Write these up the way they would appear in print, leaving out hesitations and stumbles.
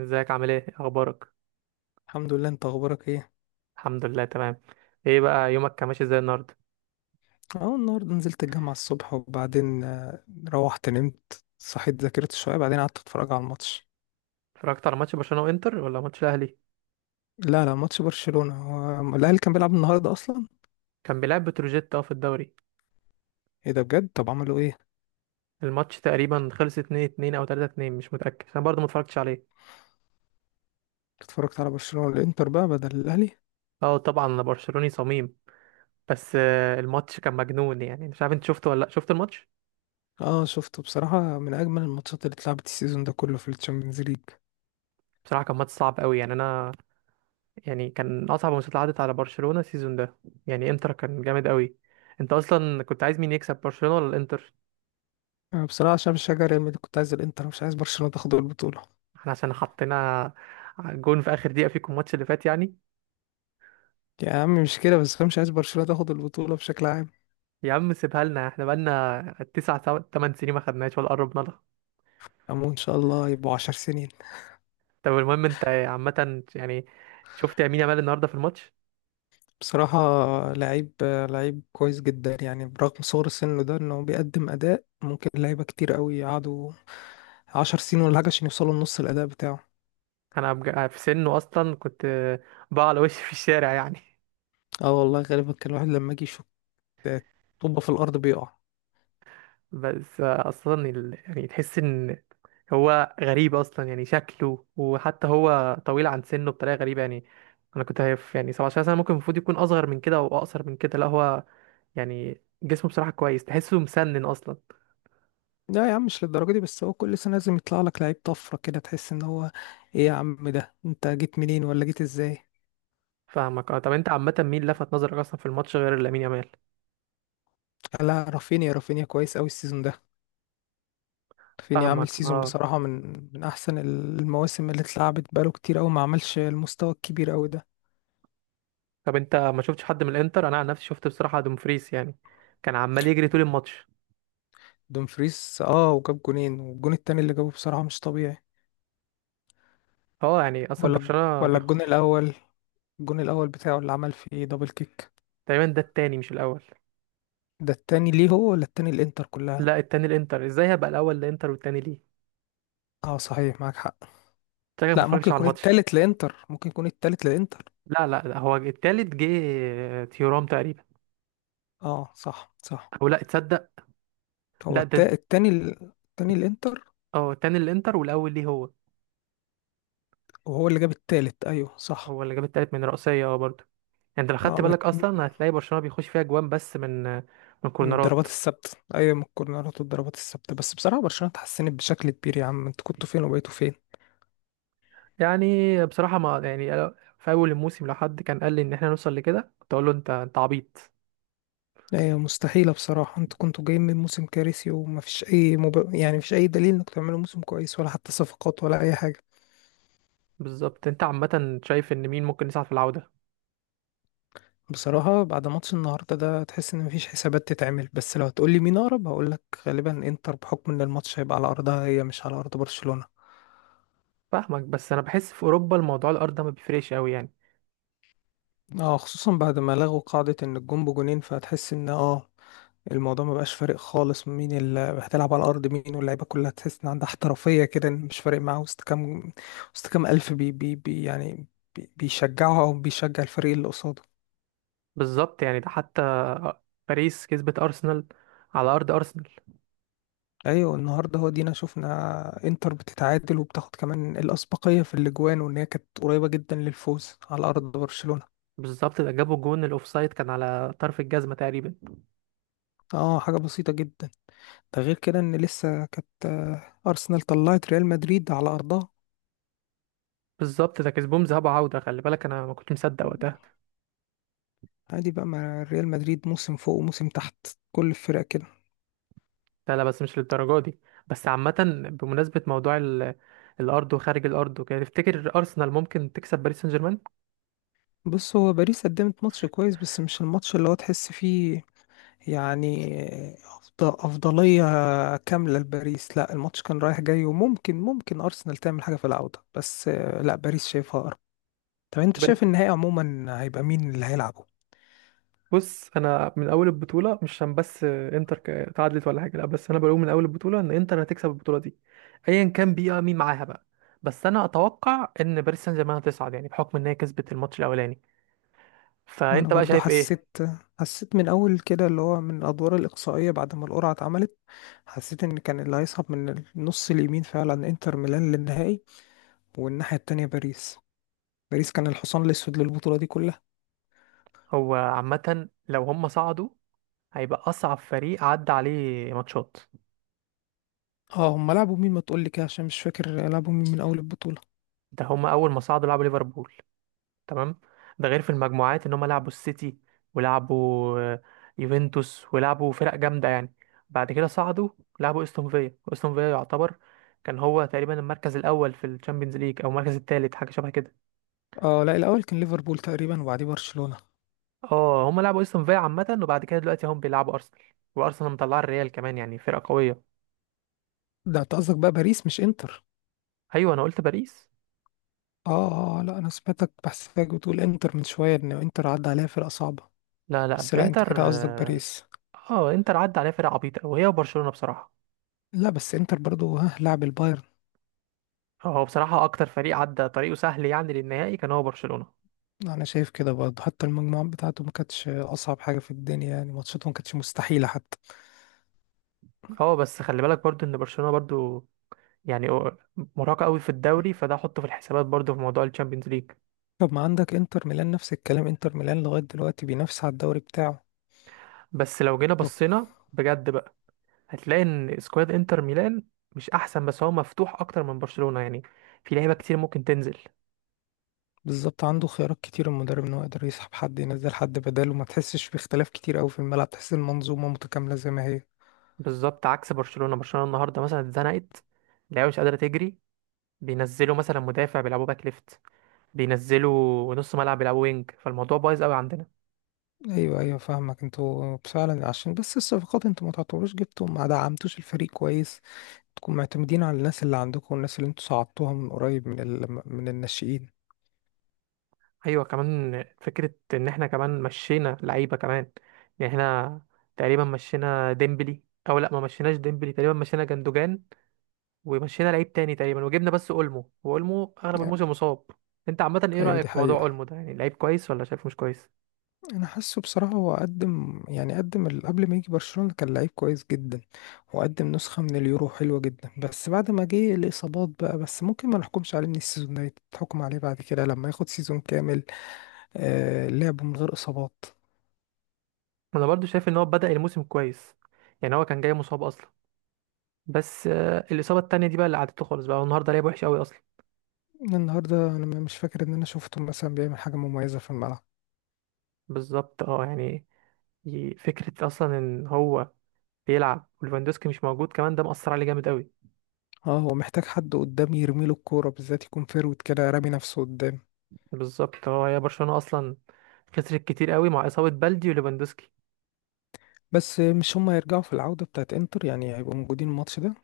ازيك؟ عامل إيه اخبارك؟ الحمد لله. انت اخبارك ايه؟ الحمد لله، تمام. ايه بقى، يومك كان ماشي ازاي النهارده؟ اه، النهارده نزلت الجامعه الصبح، وبعدين روحت نمت، صحيت، ذاكرت شويه، بعدين قعدت اتفرج على الماتش. اتفرجت على ماتش برشلونة وانتر ولا ماتش الاهلي؟ لا، ماتش برشلونه. هو الاهلي كان بيلعب النهارده اصلا؟ كان بيلعب بتروجيت في الدوري. ايه ده بجد؟ طب عملوا ايه؟ الماتش تقريبا خلص 2-2 او 3-2، مش متأكد انا برضه ما اتفرجتش عليه. اتفرجت على برشلونه والانتر بقى بدل الاهلي. اه، طبعا انا برشلوني صميم. بس الماتش كان مجنون، يعني مش عارف انت شفته ولا لا، شفت الماتش؟ اه شفته، بصراحه من اجمل الماتشات اللي اتلعبت السيزون ده كله في الشامبيونز ليج. بصراحة كان ماتش صعب قوي، يعني انا يعني كان اصعب ماتشات عدت على برشلونة السيزون ده، يعني انتر كان جامد قوي. انت اصلا كنت عايز مين يكسب، برشلونة ولا الانتر؟ بصراحه عشان بشجع ريال مدريد كنت عايز الانتر، مش عايز برشلونه تاخد البطوله. احنا عشان حطينا جون في اخر دقيقة فيكم الماتش اللي فات يعني. يا عم مش كده بس، انا مش عايز برشلونه تاخد البطوله بشكل عام. يا عم سيبها لنا، احنا بقالنا 8 سنين ما خدناش ولا قربنا لها. امون ان شاء الله يبقوا 10 سنين. طب المهم، انت عامة يعني شفت يمين يامال النهاردة في الماتش؟ بصراحة لعيب، لعيب كويس جدا يعني، برغم صغر سنه ده انه بيقدم اداء ممكن لعيبة كتير قوي يقعدوا عشر سنين ولا حاجة عشان يوصلوا لنص الاداء بتاعه. انا في سنه اصلا كنت بقى على وشي في الشارع يعني. اه والله، غالبا كان الواحد لما يجي يشوط طوبة في الارض بيقع. بس اصلا يعني تحس ان هو غريب اصلا، يعني شكله، وحتى هو طويل عن سنه بطريقه غريبه يعني. انا كنت هيف، يعني 17 سنه ممكن، المفروض يكون اصغر من كده او اقصر من كده، لا هو يعني جسمه بصراحه كويس، تحسه مسنن اصلا. لا يا عم مش للدرجة دي، بس هو كل سنة لازم يطلع لك لعيب طفرة كده تحس ان هو، ايه يا عم ده انت جيت منين ولا جيت ازاي؟ فاهمك، اه. طب انت عامه مين لفت نظرك اصلا في الماتش غير لامين يامال؟ لا، رافينيا. رافينيا كويس قوي السيزون ده. رافينيا فاهمك، عامل سيزون اه. بصراحة من، من احسن المواسم اللي اتلعبت، بقاله كتير قوي ما عملش المستوى الكبير قوي ده. طب انت ما شفتش حد من الانتر؟ انا عن نفسي شفت بصراحه دومفريس، يعني كان عمال يجري طول الماتش. دومفريس اه، وجاب جونين، والجون التاني اللي جابه بصراحة مش طبيعي. اه يعني اصلا ولا، برشلونه الجون بيخش. الأول. الجون الأول بتاعه اللي عمل فيه دبل كيك. تقريبا ده التاني مش الاول. ده التاني ليه هو ولا التاني الإنتر كلها؟ لا التاني الانتر ازاي، هبقى الاول الانتر والتاني ليه؟ اه صحيح معاك حق. شكلك ما لا ممكن بتفرجش على يكون الماتش. التالت لإنتر، لا لا لا، هو التالت جه. تيورام تقريبا. اه صح صح. او لا تصدق. هو لا، ده التاني التاني الإنتر. اه التاني الانتر والاول ليه هو. وهو اللي جاب التالت، أيوه صح. هو اللي جاب التالت من رأسية، برضه. يعني انت لو ما خدت بالك بت... اصلا هتلاقي برشلونة بيخش فيها جوان بس من من من الضربات كورنرات. الثابتة، أيوه، من الكورنرات والضربات الثابتة. بس بصراحة برشلونة اتحسنت بشكل كبير، يا عم انتوا كنتوا فين وبقيتوا فين؟ يعني بصراحة ما يعني في اول الموسم لو حد كان قال لي ان احنا نوصل لكده كنت اقول له انت عبيط. لا هي مستحيلة بصراحة، انتوا كنتوا جايين من موسم كارثي، ومفيش أي يعني مفيش أي دليل انكم تعملوا موسم كويس، ولا حتى صفقات، ولا أي حاجة. بالظبط. انت عامة شايف ان مين ممكن يصعد في العودة؟ بصراحة بعد ماتش النهاردة ده تحس إن مفيش حسابات تتعمل، بس لو هتقولي مين أقرب هقولك غالبا إنتر، بحكم إن الماتش هيبقى على أرضها هي مش على أرض برشلونة. فاهمك، بس انا بحس في اوروبا الموضوع الارض ده ما بيفرقش قوي يعني. اه، خصوصا بعد ما لغوا قاعدة إن الجون بجونين، فهتحس إن اه، الموضوع ما بقاش فارق خالص مين اللي هتلعب على الارض مين، واللعيبه كلها تحس ان عندها احترافيه كده إن مش فارق معاها وسط كام، وسط كام الف بي يعني، بيشجعها او بيشجع الفريق اللي قصاده. بالظبط، يعني ده حتى باريس كسبت ارسنال على ارض ارسنال. ايوه النهارده هو دينا شفنا انتر بتتعادل وبتاخد كمان الاسبقيه في الاجوان، وان هي كانت قريبه جدا للفوز على ارض برشلونه. بالظبط، ده جابوا جون الاوفسايد كان على طرف الجزمه تقريبا. اه حاجه بسيطه جدا، ده غير كده ان لسه كانت ارسنال طلعت ريال مدريد على ارضها. بالظبط، ده كسبهم ذهاب وعوده، خلي بالك انا ما كنت مصدق وقتها. عادي بقى مع ريال مدريد، موسم فوق وموسم تحت، كل الفرق كده. لا لا، بس مش للدرجه دي. بس عامه بمناسبه موضوع الارض وخارج الارض وكده، تفتكر ارسنال ممكن تكسب باريس سان جيرمان؟ بص، هو باريس قدمت ماتش كويس، بس مش الماتش اللي هو تحس فيه يعني أفضلية كاملة لباريس. لا الماتش كان رايح جاي، وممكن ممكن أرسنال تعمل حاجة في العودة، بس لا باريس شايفها أقرب. طب أنت شايف النهائي عموما هيبقى مين اللي هيلعبه؟ بص انا من اول البطوله، مش عشان بس انتر تعادلت ولا حاجه، لا بس انا بقول من اول البطوله ان انتر هتكسب البطوله دي، ايا كان بيها مين معاها بقى. بس انا اتوقع ان باريس سان جيرمان هتصعد، يعني بحكم ان هي كسبت الماتش الاولاني. وأنا فانت بقى برضو شايف ايه؟ حسيت، من أول كده اللي هو من الأدوار الإقصائية بعد ما القرعة اتعملت، حسيت إن كان اللي هيصعد من النص اليمين فعلا إنتر ميلان للنهائي، والناحية التانية باريس. باريس كان الحصان الأسود للبطولة دي كلها. هو عامه لو هم صعدوا هيبقى اصعب فريق عدى عليه ماتشات. اه هم لعبوا مين؟ ما تقول لي كده عشان مش فاكر لعبوا مين من اول البطولة. ده هم اول ما صعدوا لعبوا ليفربول، تمام. ده غير في المجموعات ان هم لعبوا السيتي، ولعبوا يوفنتوس، ولعبوا فرق جامده يعني. بعد كده صعدوا لعبوا استون فيا. استون فيا يعتبر كان هو تقريبا المركز الاول في الشامبيونز ليج او المركز الثالث، حاجه شبه كده. اه لا، الاول كان ليفربول تقريبا، وبعديه برشلونة. اه هم لعبوا استون فيا عامه، وبعد كده دلوقتي هم بيلعبوا ارسنال، وارسنال مطلعه الريال كمان، يعني فرقه قويه. ده انت قصدك بقى باريس مش انتر؟ ايوه، انا قلت باريس. اه اه اه، لا انا سمعتك بحسك بتقول انتر من شوية ان انتر عدى عليها فرقة صعبة. لا لا، بس لا انت انتر كده قصدك اه. باريس. انتر عدى عليها فرق عبيطه وهي وبرشلونه بصراحه. لا بس انتر برضو ها لعب البايرن. هو بصراحه اكتر فريق عدى طريقه سهل يعني للنهائي كان هو برشلونه. انا شايف كده برضه، حتى المجموعات بتاعته ما كانتش اصعب حاجة في الدنيا، يعني ماتشاته ما كانتش مستحيلة حتى. اه بس خلي بالك برضو ان برشلونة برضو يعني مرهقة قوي في الدوري، فده حطه في الحسابات برضو في موضوع الشامبيونز ليج. طب ما عندك انتر ميلان نفس الكلام، انتر ميلان لغاية دلوقتي بينافس على الدوري بتاعه. بس لو جينا بصينا بجد بقى، هتلاقي ان سكواد انتر ميلان مش احسن، بس هو مفتوح اكتر من برشلونة يعني، في لعيبة كتير ممكن تنزل. بالظبط عنده خيارات كتير المدرب ان هو يقدر يسحب حد ينزل حد بداله، ما تحسش باختلاف كتير قوي في الملعب، تحس المنظومه متكامله زي ما هي. بالظبط عكس برشلونة. برشلونة النهاردة مثلا اتزنقت، اللعيبة مش قادرة تجري، بينزلوا مثلا مدافع بيلعبوا باك ليفت، بينزلوا نص ملعب بيلعبوا وينج، فالموضوع بايظ قوي عندنا. ايوه ايوه فاهمك. انتوا فعلا عشان بس الصفقات انتوا ما تعتبروش جبتوا، ما دعمتوش الفريق كويس، تكونوا معتمدين على الناس اللي عندكم والناس اللي انتوا صعدتوها من قريب من من الناشئين. ايوه كمان فكره ان احنا كمان مشينا لعيبه كمان، يعني احنا تقريبا مشينا ديمبلي، او لا ما مشيناش ديمبلي، تقريبا مشينا جندوجان، ومشينا لعيب تاني تقريبا، وجبنا بس اولمو، واولمو اغلب الموسم مصاب. انت عامه ايه ايوه رايك دي في موضوع اولمو حقيقه. ده؟ يعني لعيب كويس ولا شايفه مش كويس؟ انا حاسه بصراحه هو قدم، يعني قدم قبل ما يجي برشلونه كان لعيب كويس جدا، وقدم نسخه من اليورو حلوه جدا. بس بعد ما جه الاصابات بقى، بس ممكن ما نحكمش عليه من السيزون ده، تحكم عليه بعد كده لما ياخد سيزون كامل آه لعب من غير اصابات. انا برضو شايف ان هو بدا الموسم كويس، يعني هو كان جاي مصاب اصلا. بس الاصابه التانيه دي بقى اللي قعدته خالص بقى، هو النهارده لعب وحش قوي اصلا. النهارده انا مش فاكر ان انا شفته مثلا بيعمل حاجه مميزه في الملعب. بالظبط اه يعني فكره اصلا ان هو بيلعب وليفاندوسكي مش موجود كمان، ده مأثر عليه جامد قوي. اه هو محتاج حد قدام يرمي له الكوره، بالذات يكون فيرود كده رامي نفسه قدام. بالظبط. هو هي برشلونة اصلا خسرت كتير قوي مع اصابة بلدي وليفاندوسكي. بس مش هما هيرجعوا في العوده بتاعت انتر يعني؟ هيبقوا موجودين الماتش ده.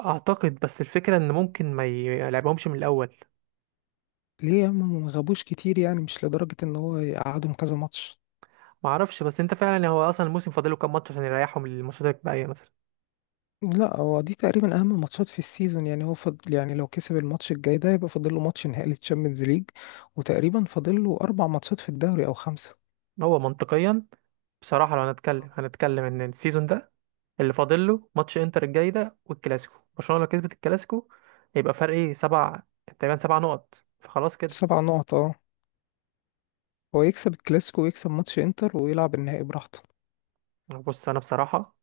اعتقد، بس الفكرة ان ممكن ما يلعبهمش من الاول. ليه يا عم ما غابوش كتير، يعني مش لدرجة ان هو يقعدهم كذا ماتش. ما اعرفش، بس انت فعلا هو اصلا الموسم فاضله كام ماتش عشان يريحهم للماتشات الباقية مثلا. لا هو دي تقريبا اهم ماتشات في السيزون يعني، هو فضل يعني لو كسب الماتش الجاي ده يبقى فاضل له ماتش نهائي للتشامبيونز ليج، وتقريبا فاضل له اربع ماتشات في الدوري او خمسة. هو منطقيا بصراحة، لو هنتكلم ان السيزون ده اللي فاضل له ماتش انتر الجاي ده والكلاسيكو، برشلونة لو كسبت الكلاسيكو يبقى فرق ايه، سبع تقريبا، 7 نقط، فخلاص كده. سبع نقط اه. هو يكسب الكلاسيكو ويكسب ماتش انتر ويلعب النهائي براحته. بص انا بصراحة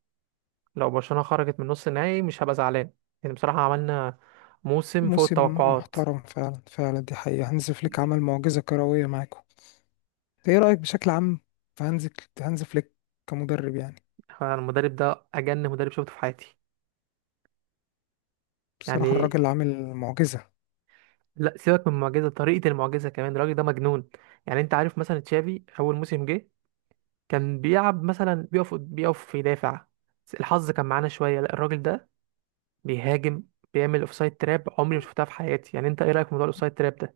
لو برشلونة خرجت من نص النهائي مش هبقى زعلان، يعني بصراحة عملنا موسم فوق موسم التوقعات. محترم فعلا فعلا، دي حقيقة. هانز فليك عمل معجزة كروية معاكم. ايه رأيك بشكل عام في هانز، فليك كمدرب يعني؟ أنا المدرب ده أجن مدرب شفته في حياتي، بصراحة يعني الراجل عامل معجزة. لا سيبك من المعجزة، طريقة المعجزة كمان الراجل ده مجنون. يعني أنت عارف مثلا تشافي أول موسم جه كان بيلعب مثلا، بيقف يدافع، الحظ كان معانا شوية. لا الراجل ده بيهاجم، بيعمل اوفسايد تراب عمري ما شفتها في حياتي، يعني أنت إيه رأيك في موضوع الاوفسايد تراب ده؟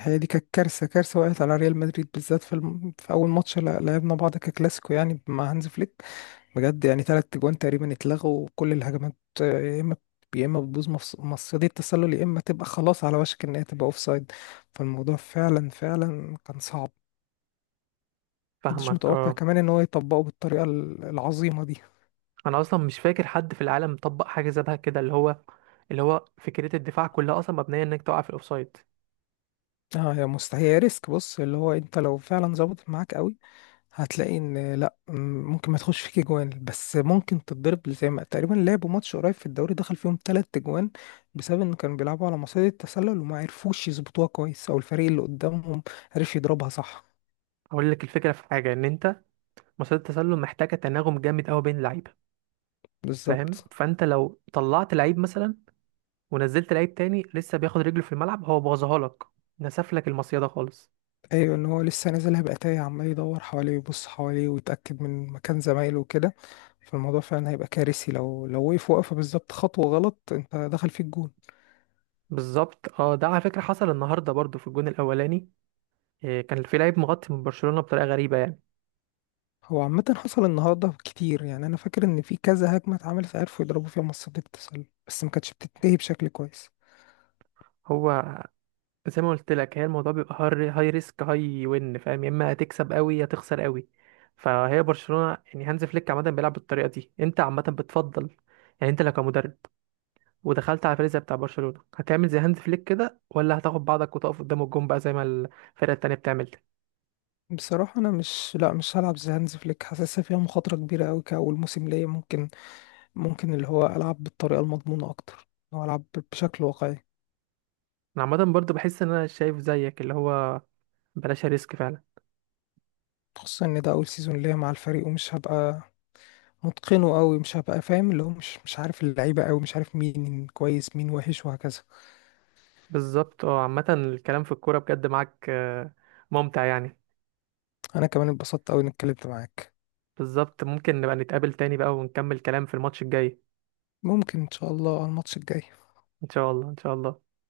هي دي كانت كارثه، كارثه وقعت على ريال مدريد بالذات في في اول ماتش لعبنا بعض ككلاسيكو يعني مع هانز فليك. بجد يعني ثلاث جوان تقريبا اتلغوا، وكل الهجمات يا اما، بتبوظ مصيدة التسلل، يا اما تبقى خلاص على وشك ان هي تبقى اوفسايد. فالموضوع فعلا فعلا كان صعب. محدش فاهمك، متوقع اه. كمان ان هو يطبقه بالطريقه العظيمه دي. انا اصلا مش فاكر حد في العالم طبق حاجه شبه كده، اللي هو فكره الدفاع كلها اصلا مبنيه انك تقع في الاوفسايد. اه يا مستحيل، هي ريسك. بص اللي هو انت لو فعلا ظبطت معاك قوي، هتلاقي ان لا ممكن ما تخش فيك جوان، بس ممكن تتضرب زي ما تقريبا لعبوا ماتش قريب في الدوري دخل فيهم تلات جوان بسبب ان كانوا بيلعبوا على مصيدة التسلل وما عرفوش يظبطوها كويس، او الفريق اللي قدامهم عرف يضربها صح. اقول لك الفكره في حاجه ان انت، مصيده التسلل محتاجه تناغم جامد قوي بين اللعيبه. فاهم، بالظبط. فانت لو طلعت لعيب مثلا ونزلت لعيب تاني لسه بياخد رجله في الملعب هو بوظها لك، نسف لك المصيده خالص. ايوه ان هو لسه نازلها بقى تايه، عمال يدور حواليه ويبص حواليه ويتاكد من مكان زمايله وكده، فالموضوع فعلا هيبقى كارثي لو وقف وقفه بالظبط خطوه غلط انت دخل فيك جون. بالظبط اه، ده على فكره حصل النهارده برضو في الجون الاولاني، إيه، كان في لعيب مغطي من برشلونه بطريقه غريبه يعني. هو عامة حصل النهاردة كتير، يعني أنا فاكر إن في كذا هجمة اتعملت عرفوا يضربوا فيها منصات التسلل، بس ما كانتش بتنتهي بشكل كويس. هو زي ما قلت لك، هي الموضوع بيبقى هاي ريسك هاي وين، فاهم؟ يا اما هتكسب قوي يا تخسر قوي. فهي برشلونة يعني هانز فليك عامة بيلعب بالطريقة دي، انت عامة بتفضل، يعني انت لو كمدرب ودخلت على الفريق زي بتاع برشلونة هتعمل زي هانز فليك كده ولا هتاخد بعضك وتقف قدام الجون بقى زي ما الفرقة التانية بتعمل؟ بصراحة أنا مش لأ مش هلعب زي هانز فليك، حاسسها فيها مخاطرة كبيرة أوي كأول موسم ليا. ممكن، اللي هو ألعب بالطريقة المضمونة أكتر، أو ألعب بشكل واقعي. انا عامة برضو بحس ان انا شايف زيك، اللي هو بلاش ريسك فعلا. خصوصا إن ده أول سيزون ليا مع الفريق، ومش هبقى متقنه أوي، مش هبقى فاهم اللي هو مش عارف اللعيبة أوي، مش عارف مين كويس مين وحش وهكذا. بالظبط اه عامة الكلام في الكورة بجد معاك ممتع يعني. أنا كمان اتبسطت أوي إني اتكلمت معاك. بالظبط، ممكن نبقى نتقابل تاني بقى ونكمل كلام في الماتش الجاي. ممكن إن شاء الله على الماتش الجاي. ان شاء الله، ان شاء الله.